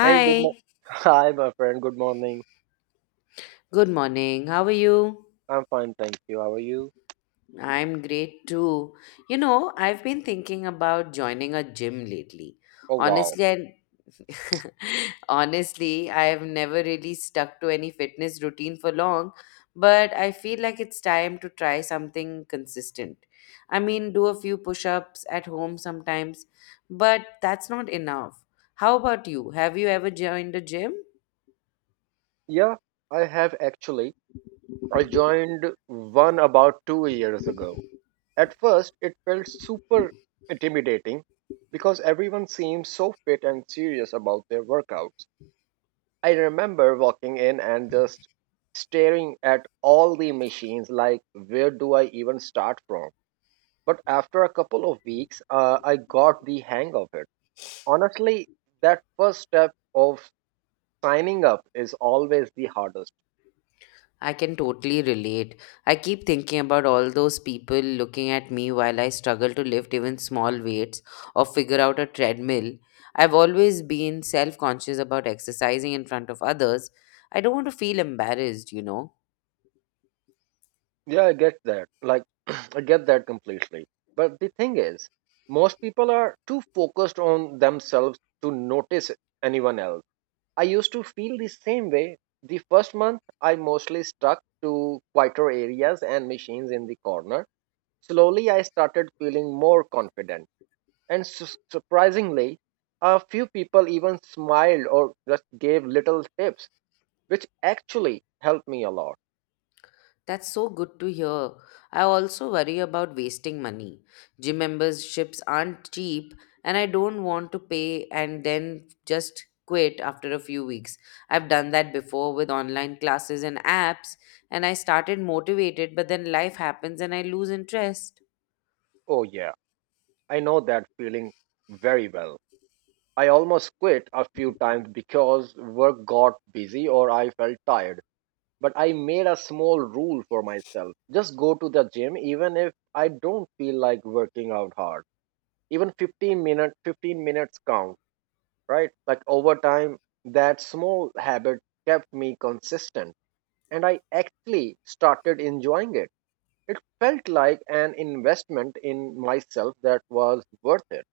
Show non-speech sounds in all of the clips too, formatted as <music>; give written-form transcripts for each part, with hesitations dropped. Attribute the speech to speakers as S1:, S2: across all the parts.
S1: Hey, good morning. <laughs> Hi, my friend. Good morning.
S2: good morning. How are you?
S1: I'm fine, thank you. How are you?
S2: I'm great too. You know, I've been thinking about joining a gym lately.
S1: Oh, wow.
S2: Honestly, I <laughs> I have never really stuck to any fitness routine for long, but I feel like it's time to try something consistent. I mean, do a few push-ups at home sometimes, but that's not enough. How about you? Have you ever joined a gym?
S1: Yeah, I have actually. I joined one about 2 years ago. At first, it felt super intimidating because everyone seemed so fit and serious about their workouts. I remember walking in and just staring at all the machines like, where do I even start from? But after a couple of weeks, I got the hang of it. Honestly, that first step of signing up is always the hardest.
S2: I can totally relate. I keep thinking about all those people looking at me while I struggle to lift even small weights or figure out a treadmill. I've always been self conscious about exercising in front of others. I don't want to feel embarrassed, you know.
S1: Yeah, I get that. Like, <clears throat> I get that completely. But the thing is, most people are too focused on themselves to notice anyone else. I used to feel the same way. The first month, I mostly stuck to quieter areas and machines in the corner. Slowly, I started feeling more confident. And surprisingly, a few people even smiled or just gave little tips which actually helped me a lot.
S2: That's so good to hear. I also worry about wasting money. Gym memberships aren't cheap, and I don't want to pay and then just quit after a few weeks. I've done that before with online classes and apps, and I started motivated, but then life happens and I lose interest.
S1: Oh, yeah, I know that feeling very well. I almost quit a few times because work got busy or I felt tired. But I made a small rule for myself: just go to the gym even if I don't feel like working out hard. Even 15 minutes, 15 minutes count, right? Like, over time, that small habit kept me consistent and I actually started enjoying it. It felt like an investment in myself that was worth it.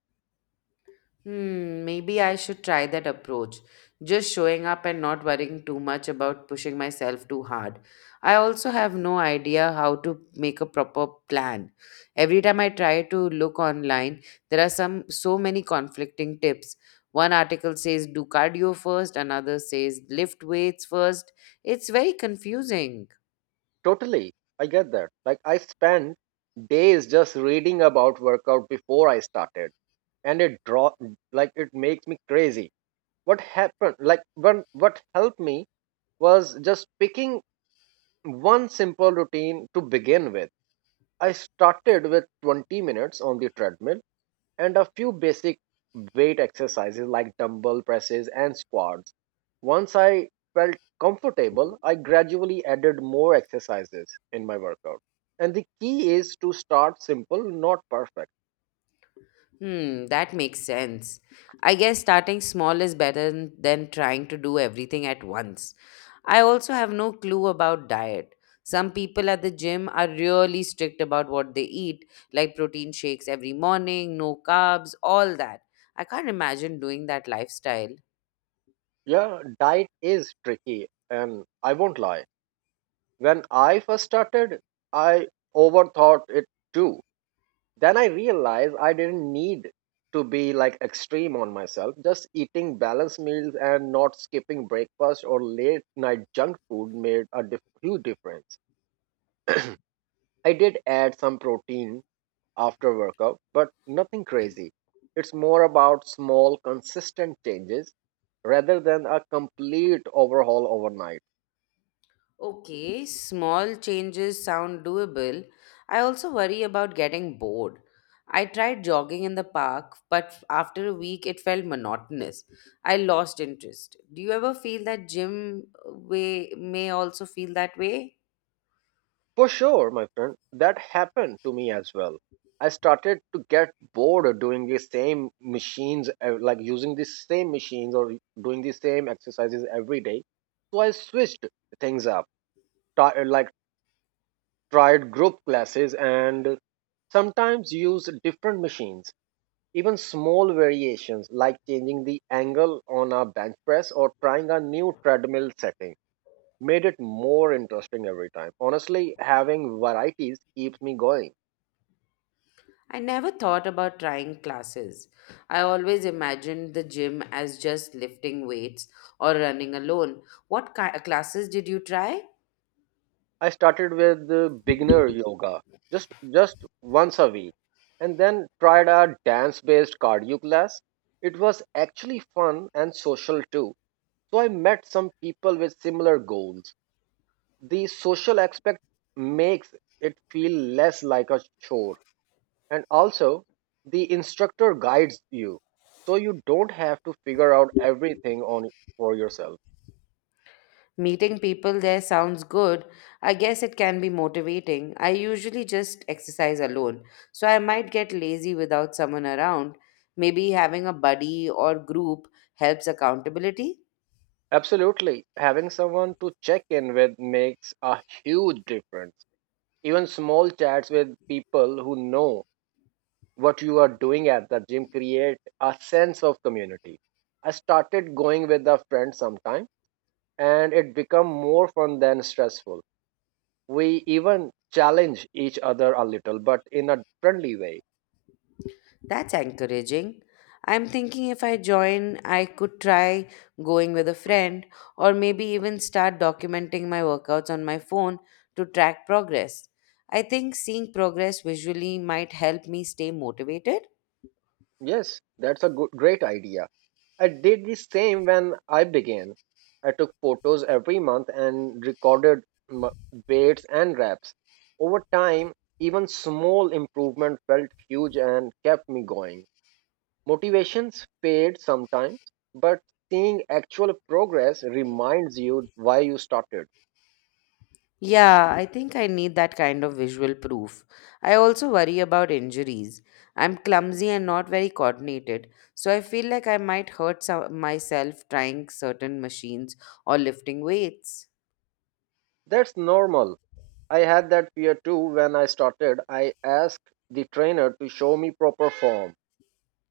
S2: Hmm, maybe I should try that approach. Just showing up and not worrying too much about pushing myself too hard. I also have no idea how to make a proper plan. Every time I try to look online, there are some so many conflicting tips. One article says do cardio first, another says lift weights first. It's very confusing.
S1: Totally. I get that. Like, I spent days just reading about workout before I started, and it draw, like it makes me crazy. What happened, like when, what helped me was just picking one simple routine to begin with. I started with 20 minutes on the treadmill and a few basic weight exercises like dumbbell presses and squats. Once I felt comfortable, I gradually added more exercises in my workout. And the key is to start simple, not perfect.
S2: Hmm, that makes sense. I guess starting small is better than trying to do everything at once. I also have no clue about diet. Some people at the gym are really strict about what they eat, like protein shakes every morning, no carbs, all that. I can't imagine doing that lifestyle.
S1: Yeah, diet is tricky, and I won't lie. When I first started, I overthought it too. Then I realized I didn't need to be like extreme on myself. Just eating balanced meals and not skipping breakfast or late night junk food made a huge difference. I did add some protein after workout, but nothing crazy. It's more about small, consistent changes rather than a complete overhaul overnight.
S2: Okay, small changes sound doable. I also worry about getting bored. I tried jogging in the park, but after a week it felt monotonous. I lost interest. Do you ever feel that gym way may also feel that way?
S1: For sure, my friend, that happened to me as well. I started to get bored of doing the same machines, like using the same machines or doing the same exercises every day. So I switched things up, like tried group classes and sometimes use different machines. Even small variations like changing the angle on a bench press or trying a new treadmill setting made it more interesting every time. Honestly, having varieties keeps me going.
S2: I never thought about trying classes. I always imagined the gym as just lifting weights or running alone. What classes did you try?
S1: I started with beginner yoga, just once a week, and then tried a dance-based cardio class. It was actually fun and social too. So I met some people with similar goals. The social aspect makes it feel less like a chore, and also the instructor guides you, so you don't have to figure out everything on for yourself.
S2: Meeting people there sounds good. I guess it can be motivating. I usually just exercise alone, so I might get lazy without someone around. Maybe having a buddy or group helps accountability.
S1: Absolutely, having someone to check in with makes a huge difference. Even small chats with people who know what you are doing at the gym create a sense of community. I started going with a friend sometime and it become more fun than stressful. We even challenge each other a little but in a friendly way.
S2: That's encouraging. I'm thinking if I join, I could try going with a friend or maybe even start documenting my workouts on my phone to track progress. I think seeing progress visually might help me stay motivated.
S1: Yes, that's a good, great idea. I did the same when I began. I took photos every month and recorded m- weights and reps. Over time, even small improvement felt huge and kept me going. Motivations fade sometimes, but seeing actual progress reminds you why you started.
S2: Yeah, I think I need that kind of visual proof. I also worry about injuries. I'm clumsy and not very coordinated, so I feel like I might hurt myself trying certain machines or lifting weights.
S1: That's normal. I had that fear too when I started. I asked the trainer to show me proper form.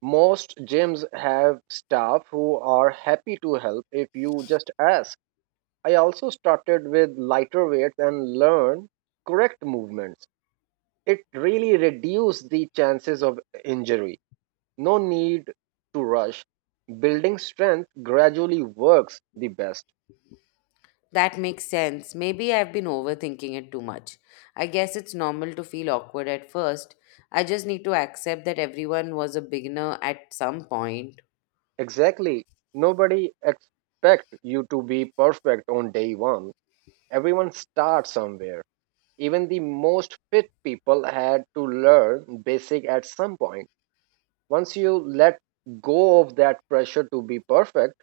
S1: Most gyms have staff who are happy to help if you just ask. I also started with lighter weights and learned correct movements. It really reduced the chances of injury. No need to rush. Building strength gradually works the best.
S2: That makes sense. Maybe I've been overthinking it too much. I guess it's normal to feel awkward at first. I just need to accept that everyone was a beginner at some point.
S1: Exactly. Nobody expect you to be perfect on day 1. Everyone starts somewhere. Even the most fit people had to learn basic at some point. Once you let go of that pressure to be perfect,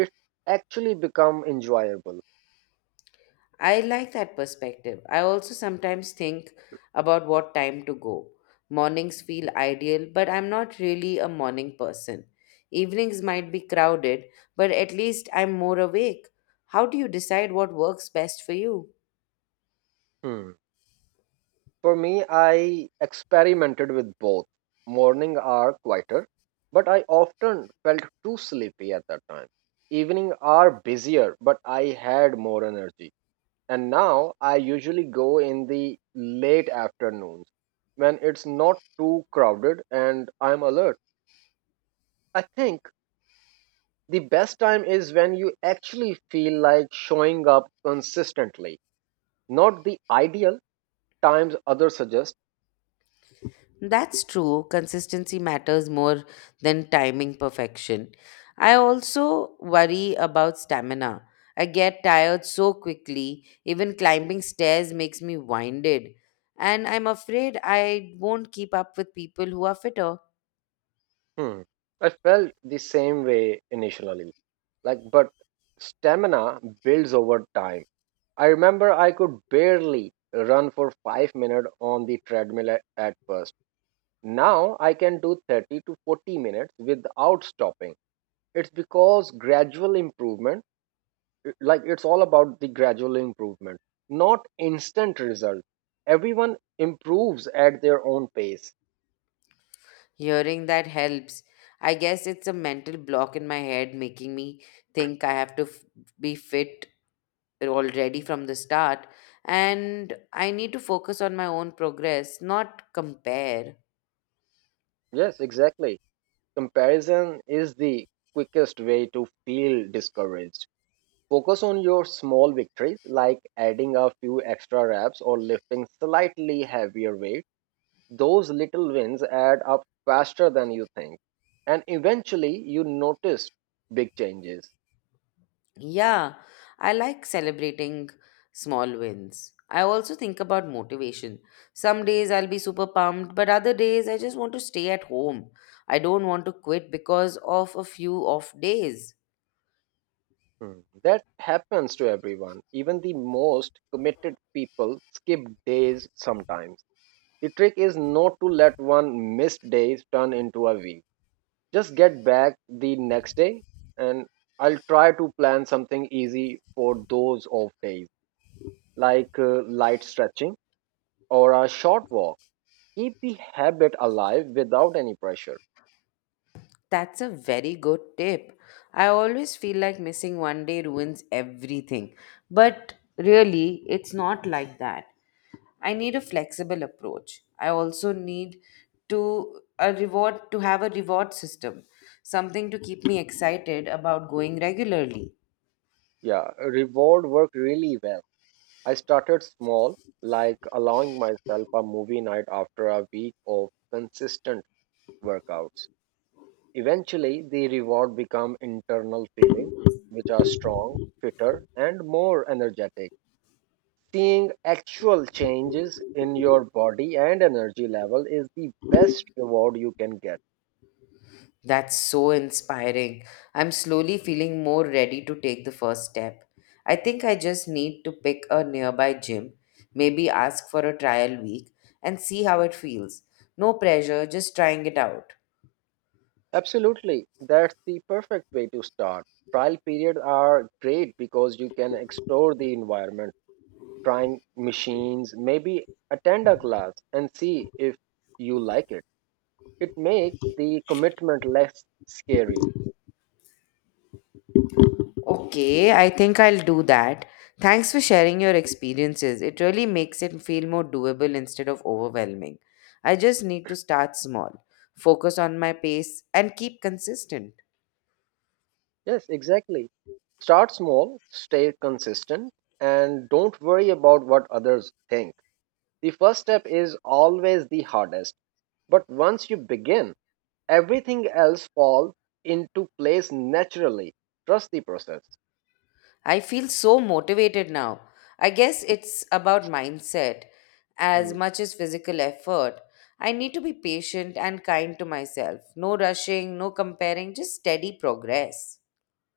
S1: it actually become enjoyable.
S2: I like that perspective. I also sometimes think about what time to go. Mornings feel ideal, but I'm not really a morning person. Evenings might be crowded, but at least I'm more awake. How do you decide what works best for you?
S1: Hmm. For me, I experimented with both. Morning are quieter but I often felt too sleepy at that time. Evening are busier but I had more energy. And now I usually go in the late afternoons when it's not too crowded and I'm alert. I think the best time is when you actually feel like showing up consistently, not the ideal times others suggest.
S2: That's true. Consistency matters more than timing perfection. I also worry about stamina. I get tired so quickly. Even climbing stairs makes me winded. And I'm afraid I won't keep up with people who are fitter.
S1: Hmm. I felt the same way initially, like, but stamina builds over time. I remember I could barely run for 5 minutes on the treadmill at first. Now I can do 30 to 40 minutes without stopping. It's because gradual improvement, like, it's all about the gradual improvement, not instant result. Everyone improves at their own pace.
S2: Hearing that helps. I guess it's a mental block in my head making me think I have to be fit already from the start. And I need to focus on my own progress, not compare.
S1: Yes, exactly. Comparison is the quickest way to feel discouraged. Focus on your small victories like adding a few extra reps or lifting slightly heavier weights. Those little wins add up faster than you think. And eventually, you notice big changes.
S2: Yeah, I like celebrating small wins. I also think about motivation. Some days I'll be super pumped, but other days I just want to stay at home. I don't want to quit because of a few off days.
S1: Hmm. That happens to everyone. Even the most committed people skip days sometimes. The trick is not to let one missed day turn into a week. Just get back the next day, and I'll try to plan something easy for those off days, like light stretching or a short walk. Keep the habit alive without any pressure.
S2: That's a very good tip. I always feel like missing one day ruins everything. But really, it's not like that. I need a flexible approach. I also need to a reward to have a reward system, something to keep me excited about going regularly.
S1: Yeah, reward worked really well. I started small, like allowing myself a movie night after a week of consistent workouts. Eventually, the reward become internal feeling, which are strong, fitter, and more energetic. Seeing actual changes in your body and energy level is the best reward you can get.
S2: That's so inspiring. I'm slowly feeling more ready to take the first step. I think I just need to pick a nearby gym, maybe ask for a trial week and see how it feels. No pressure, just trying it out.
S1: Absolutely, that's the perfect way to start. Trial periods are great because you can explore the environment, trying machines, maybe attend a class and see if you like it. It makes the commitment less scary.
S2: Okay, I think I'll do that. Thanks for sharing your experiences. It really makes it feel more doable instead of overwhelming. I just need to start small, focus on my pace, and keep consistent.
S1: Yes, exactly. Start small, stay consistent, and don't worry about what others think. The first step is always the hardest, but once you begin, everything else falls into place naturally. Trust the process.
S2: I feel so motivated now. I guess it's about mindset as
S1: Hmm.
S2: much as physical effort. I need to be patient and kind to myself. No rushing, no comparing, just steady progress.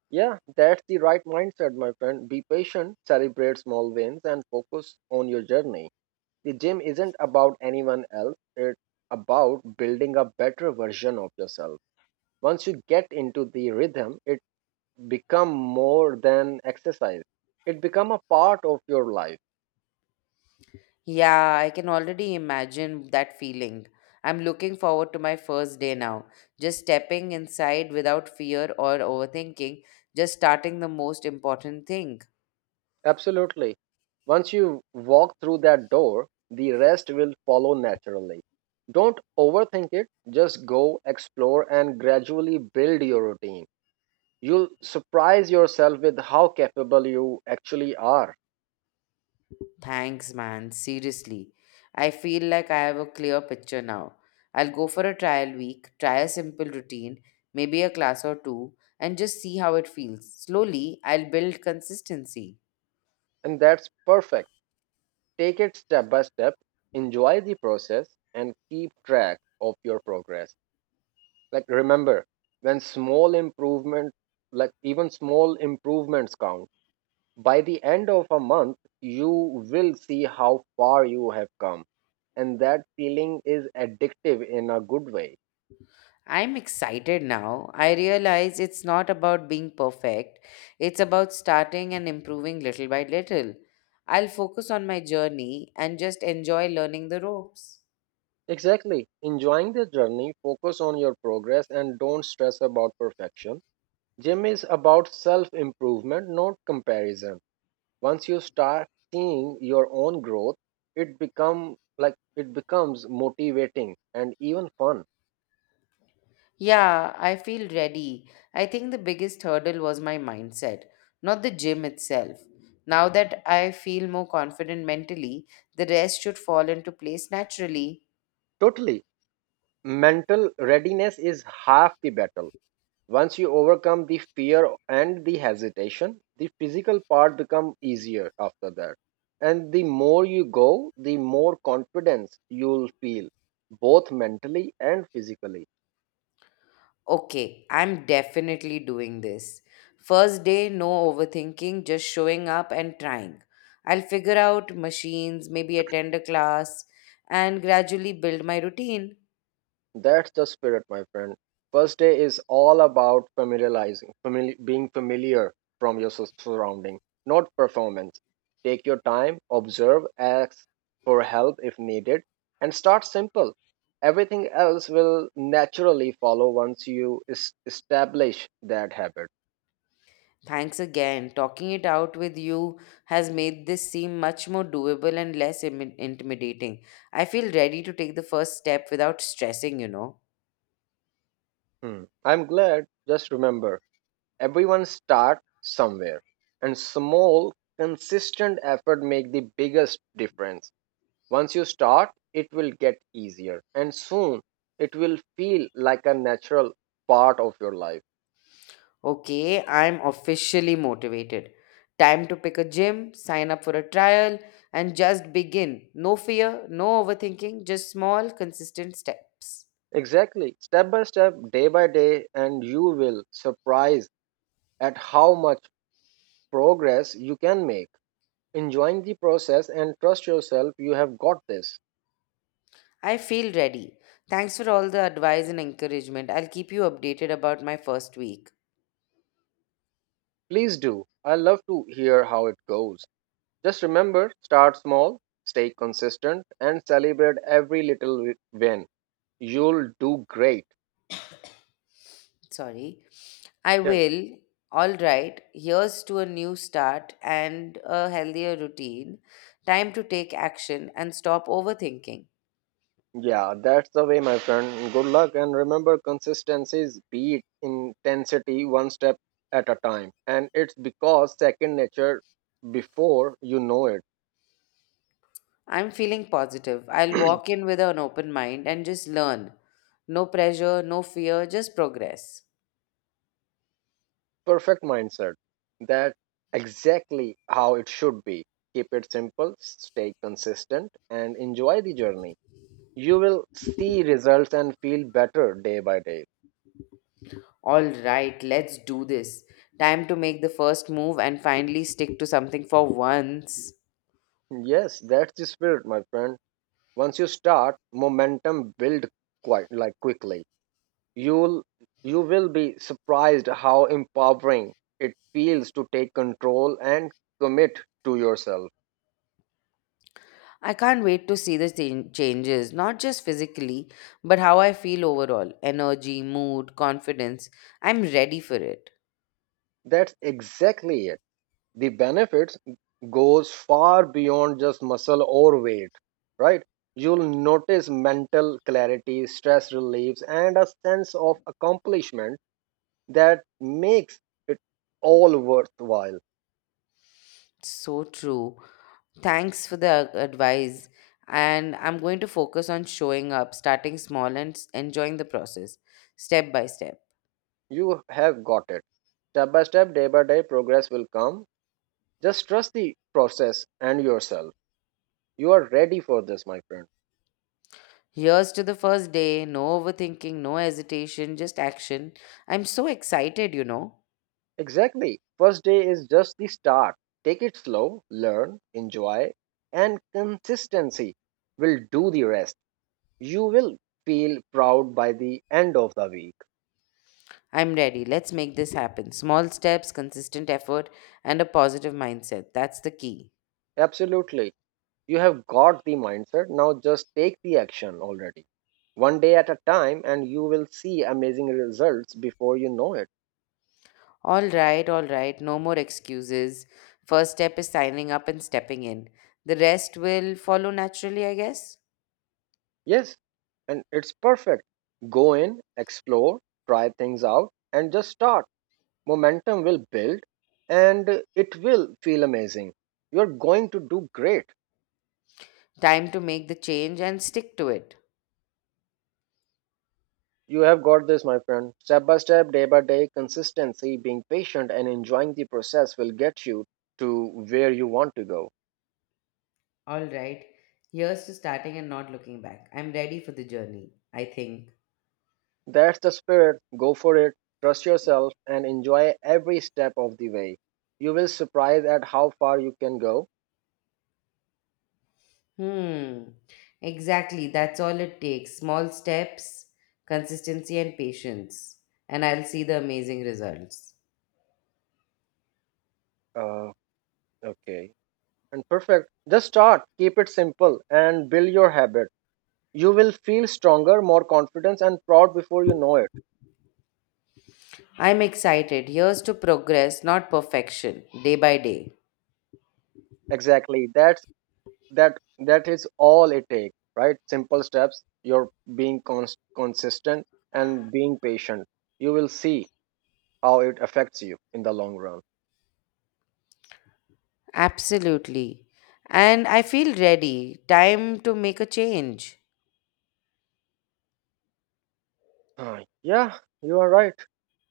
S1: Yeah, that's the right mindset, my friend. Be patient, celebrate small wins, and focus on your journey. The gym isn't about anyone else, it's about building a better version of yourself. Once you get into the rhythm, it become more than exercise. It become a part of your life.
S2: Yeah, I can already imagine that feeling. I'm looking forward to my first day now. Just stepping inside without fear or overthinking, just starting the most important thing.
S1: Absolutely. Once you walk through that door, the rest will follow naturally. Don't overthink it, just go explore and gradually build your routine. You'll surprise yourself with how capable you actually are.
S2: Thanks, man. Seriously. I feel like I have a clear picture now. I'll go for a trial week, try a simple routine, maybe a class or two, and just see how it feels. Slowly, I'll build consistency.
S1: And that's perfect. Take it step by step, enjoy the process, and keep track of your progress. Like, remember, when small improvement, like, even small improvements count, by the end of a month, you will see how far you have come. And that feeling is addictive in a good way.
S2: I'm excited now. I realize it's not about being perfect, it's about starting and improving little by little. I'll focus on my journey and just enjoy learning the ropes.
S1: Exactly. Enjoying the journey, focus on your progress, and don't stress about perfection. Gym is about self improvement, not comparison. Once you start seeing your own growth, it becomes motivating and even fun.
S2: Yeah, I feel ready. I think the biggest hurdle was my mindset, not the gym itself. Now that I feel more confident mentally, the rest should fall into place naturally.
S1: Totally. Mental readiness is half the battle. Once you overcome the fear and the hesitation, the physical part become easier after that. And the more you go, the more confidence you'll feel, both mentally and physically.
S2: Okay, I'm definitely doing this. First day, no overthinking, just showing up and trying. I'll figure out machines, maybe attend a class, and gradually build my routine.
S1: That's the spirit, my friend. First day is all about being familiar from your surrounding, not performance. Take your time, observe, ask for help if needed, and start simple. Everything else will naturally follow once you establish that habit.
S2: Thanks again. Talking it out with you has made this seem much more doable and less intimidating. I feel ready to take the first step without stressing, you know.
S1: Hmm. I'm glad, just remember, everyone starts somewhere, and small, consistent effort make the biggest difference. Once you start, it will get easier and soon it will feel like a natural part of your life.
S2: Okay, I'm officially motivated. Time to pick a gym, sign up for a trial, and just begin. No fear, no overthinking, just small, consistent steps.
S1: Exactly. Step by step, day by day, and you will surprise at how much progress you can make. Enjoying the process and trust yourself, you have got this.
S2: I feel ready. Thanks for all the advice and encouragement. I'll keep you updated about my first week.
S1: Please do. I love to hear how it goes. Just remember, start small, stay consistent, and celebrate every little win. You'll do great.
S2: Sorry. I
S1: Yeah.
S2: will. All right. Here's to a new start and a healthier routine. Time to take action and stop overthinking.
S1: Yeah, that's the way, my friend. Good luck and remember consistency is beat intensity one step at a time. And it's because second nature before you know it.
S2: I'm feeling positive. I'll walk in with an open mind and just learn. No pressure, no fear, just progress.
S1: Perfect mindset. That's exactly how it should be. Keep it simple, stay consistent, and enjoy the journey. You will see results and feel better day by day.
S2: All right, let's do this. Time to make the first move and finally stick to something for once.
S1: Yes, that's the spirit, my friend. Once you start, momentum build quite like quickly. You'll you will be surprised how empowering it feels to take control and commit to yourself.
S2: I can't wait to see the changes, not just physically, but how I feel overall energy, mood, confidence. I'm ready for it.
S1: That's exactly it. The benefits goes far beyond just muscle or weight, right? You'll notice mental clarity, stress reliefs, and a sense of accomplishment that makes it all worthwhile.
S2: So true. Thanks for the advice. And I'm going to focus on showing up, starting small, and enjoying the process step by step.
S1: You have got it. Step by step, day by day, progress will come. Just trust the process and yourself. You are ready for this, my friend.
S2: Here's to the first day no overthinking, no hesitation, just action. I'm so excited, you know.
S1: Exactly. First day is just the start. Take it slow, learn, enjoy, and consistency will do the rest. You will feel proud by the end of the week.
S2: I'm ready. Let's make this happen. Small steps, consistent effort, and a positive mindset. That's the key.
S1: Absolutely. You have got the mindset. Now just take the action already. One day at a time, and you will see amazing results before you know it.
S2: All right, all right. No more excuses. First step is signing up and stepping in. The rest will follow naturally, I guess.
S1: Yes, and it's perfect. Go in, explore, try things out, and just start. Momentum will build and it will feel amazing. You're going to do great.
S2: Time to make the change and stick to it.
S1: You have got this, my friend. Step by step, day by day, consistency, being patient, and enjoying the process will get you to where you want to go.
S2: All right, here's to starting and not looking back. I'm ready for the journey, I think.
S1: That's the spirit. Go for it. Trust yourself and enjoy every step of the way. You will surprise at how far you can go.
S2: Hmm, exactly. That's all it takes small steps, consistency, and patience. And I'll see the amazing results.
S1: Uh, okay. And perfect. Just start. Keep it simple and build your habit. You will feel stronger, more confidence, and proud before you know it.
S2: I'm excited. Here's to progress, not perfection, day by day.
S1: Exactly, that that is all it takes, right? Simple steps, you're being consistent and being patient. You will see how it affects you in the long run.
S2: Absolutely. And I feel ready. Time to make a change.
S1: Yeah, you are right,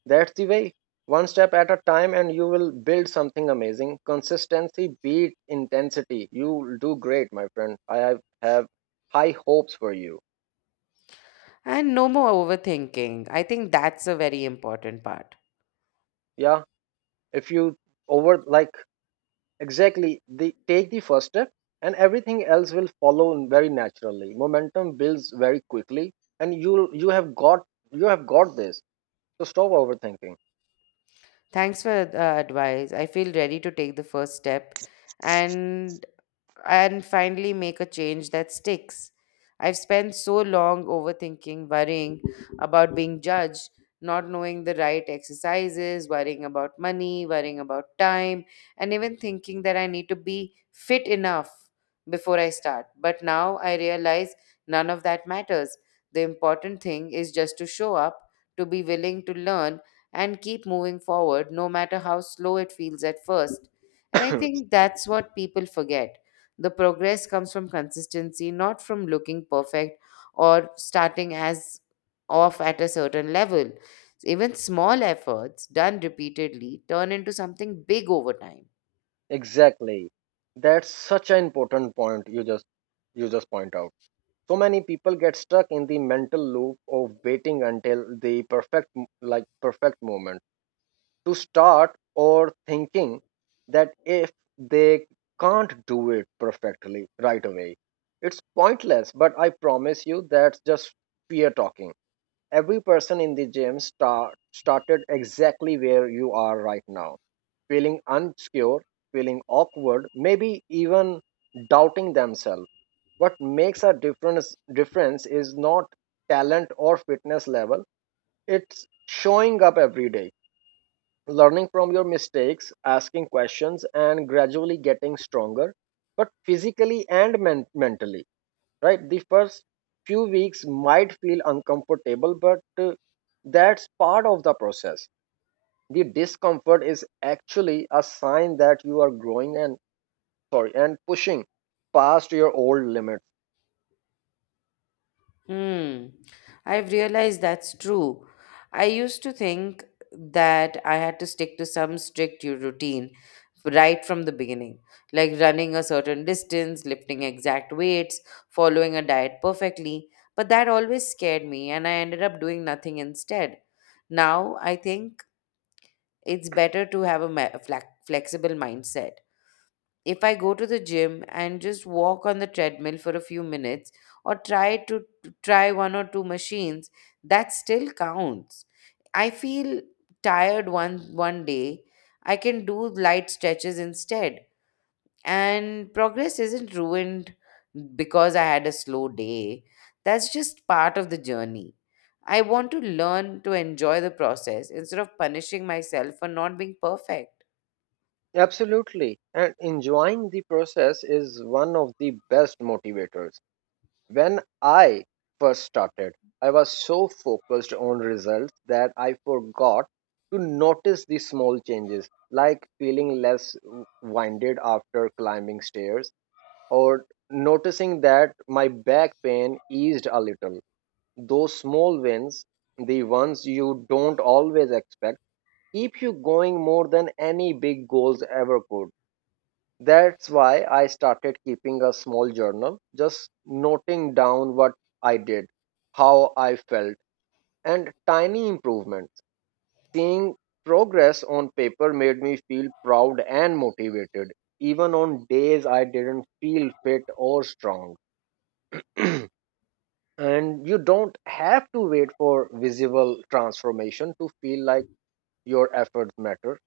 S1: that's the way. One step at a time and you will build something amazing. Consistency beat intensity. You will do great, my friend. I have high hopes for you.
S2: And no more overthinking. I think that's a very important part.
S1: Yeah, if you over like Exactly. They take the first step and everything else will follow very naturally. Momentum builds very quickly and you have got this. So stop overthinking.
S2: Thanks for the advice. I feel ready to take the first step. And and finally make a change that sticks. I've spent so long overthinking, worrying about being judged, not knowing the right exercises, worrying about money, worrying about time, and even thinking that I need to be fit enough before I start. But now I realize none of that matters. The important thing is just to show up, to be willing to learn, and keep moving forward, no matter how slow it feels at first. And I
S1: <coughs>
S2: think that's what people forget the progress comes from consistency, not from looking perfect or starting as off at a certain level. Even small efforts done repeatedly turn into something big over time.
S1: Exactly. That's such an important point you just point out. So many people get stuck in the mental loop of waiting until the perfect m- like perfect moment to start, or thinking that if they can't do it perfectly right away, it's pointless. But I promise you, that's just fear talking. Every person in the gym started exactly where you are right now, feeling unsecure, feeling awkward, maybe even doubting themselves. What makes a difference is not talent or fitness level. It's showing up every day, learning from your mistakes, asking questions, and gradually getting stronger, but physically and mentally, right? The first few weeks might feel uncomfortable, but that's part of the process. The discomfort is actually a sign that you are growing and, sorry, and pushing past your old limits.
S2: Hmm. I've realized that's true. I used to think that I had to stick to some strict routine right from the beginning, like running a certain distance, lifting exact weights, following a diet perfectly. But that always scared me, and I ended up doing nothing instead. Now I think it's better to have a flexible mindset if I go to the gym and just walk on the treadmill for a few minutes or try to try one or two machines, that still counts. I feel tired one day, I can do light stretches instead. And progress isn't ruined because I had a slow day. That's just part of the journey. I want to learn to enjoy the process instead of punishing myself for not being perfect.
S1: Absolutely, and enjoying the process is one of the best motivators. When I first started, I was so focused on results that I forgot to notice the small changes, like feeling less winded after climbing stairs, or noticing that my back pain eased a little. Those small wins, the ones you don't always expect, keep you going more than any big goals ever could. That's why I started keeping a small journal, just noting down what I did, how I felt, and tiny improvements. Seeing progress on paper made me feel proud and motivated, even on days I didn't feel fit or strong. And you don't have to wait for visible transformation to feel like your efforts matter.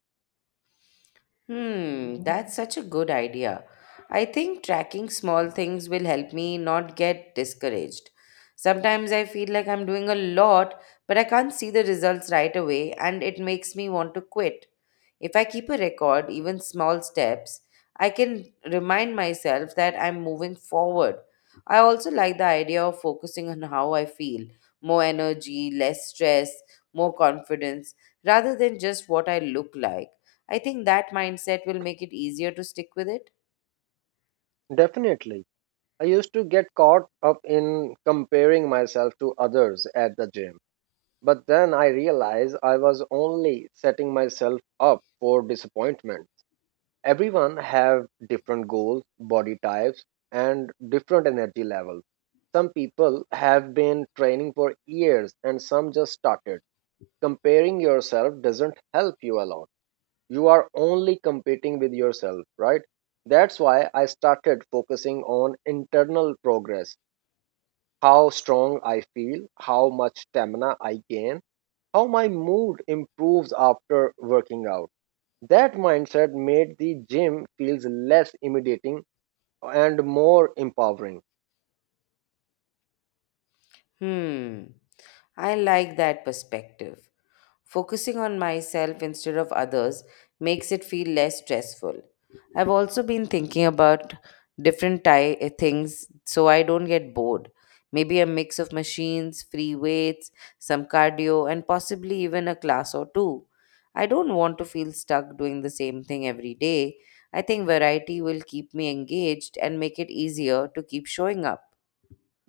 S2: Hmm, that's such a good idea. I think tracking small things will help me not get discouraged. Sometimes I feel like I'm doing a lot, but I can't see the results right away, and it makes me want to quit. If I keep a record, even small steps, I can remind myself that I'm moving forward. I also like the idea of focusing on how I feel more energy, less stress, more confidence, rather than just what I look like. I think that mindset will make it easier to stick with it.
S1: Definitely. I used to get caught up in comparing myself to others at the gym. But then I realized I was only setting myself up for disappointment. Everyone have different goals, body types, and different energy levels. Some people have been training for years and some just started. Comparing yourself doesn't help you a lot. You are only competing with yourself, right? That's why I started focusing on internal progress: how strong I feel, how much stamina I gain, how my mood improves after working out. That mindset made the gym feels less intimidating and more empowering.
S2: Hmm, I like that perspective. Focusing on myself instead of others makes it feel less stressful. I've also been thinking about different things so I don't get bored. Maybe a mix of machines, free weights, some cardio, and possibly even a class or two. I don't want to feel stuck doing the same thing every day. I think variety will keep me engaged and make it easier to keep showing up.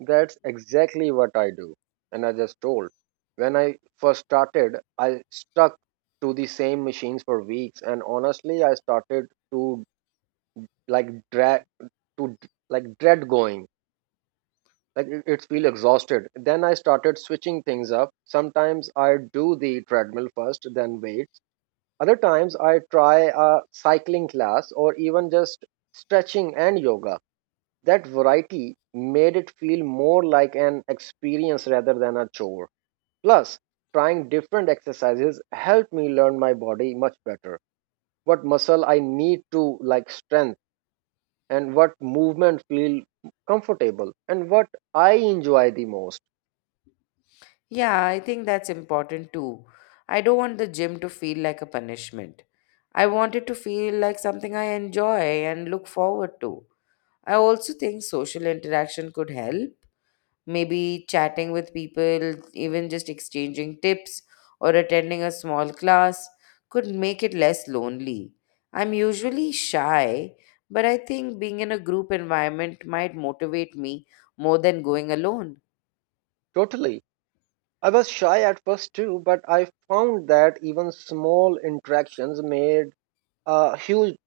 S1: That's exactly what I do. And I just told. When I first started, I stuck to the same machines for weeks, and honestly I started to like drag to like dread going, like it feel exhausted. Then I started switching things up. Sometimes I do the treadmill first, then weight. Other times I try a cycling class or even just stretching and yoga. That variety made it feel more like an experience rather than a chore. Plus, trying different exercises helped me learn my body much better. What muscle I need to like strength, and what movement feel comfortable, and what I enjoy the most.
S2: Yeah, I think that's important too. I don't want the gym to feel like a punishment. I want it to feel like something I enjoy and look forward to. I also think social interaction could help. Maybe chatting with people, even just exchanging tips or attending a small class could make it less lonely. I'm usually shy, but I think being in a group environment might motivate me more than going alone.
S1: Totally. I was shy at first too, but I found that even small interactions made a huge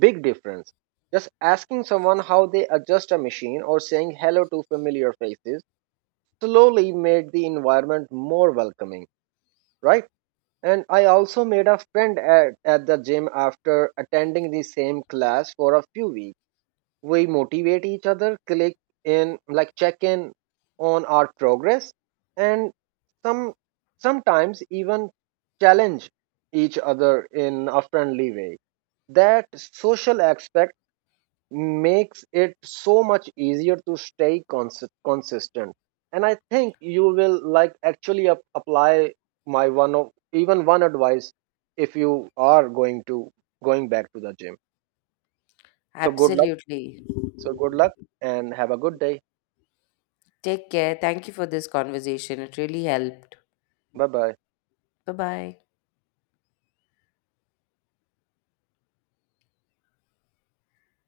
S1: big difference. Just asking someone how they adjust a machine or saying hello to familiar faces slowly made the environment more welcoming, right? And I also made a friend at the gym after attending the same class for a few weeks. We motivate each other, click in like check in on our progress, and some sometimes even challenge each other in a friendly way. That social aspect makes it so much easier to stay consistent. And I think you will like actually apply my one of even one advice if you are going to going back to the gym. So good luck,
S2: Absolutely.
S1: so good luck, and have a good day.
S2: Take care. Thank you for this conversation. It really helped.
S1: Bye bye.
S2: Bye bye.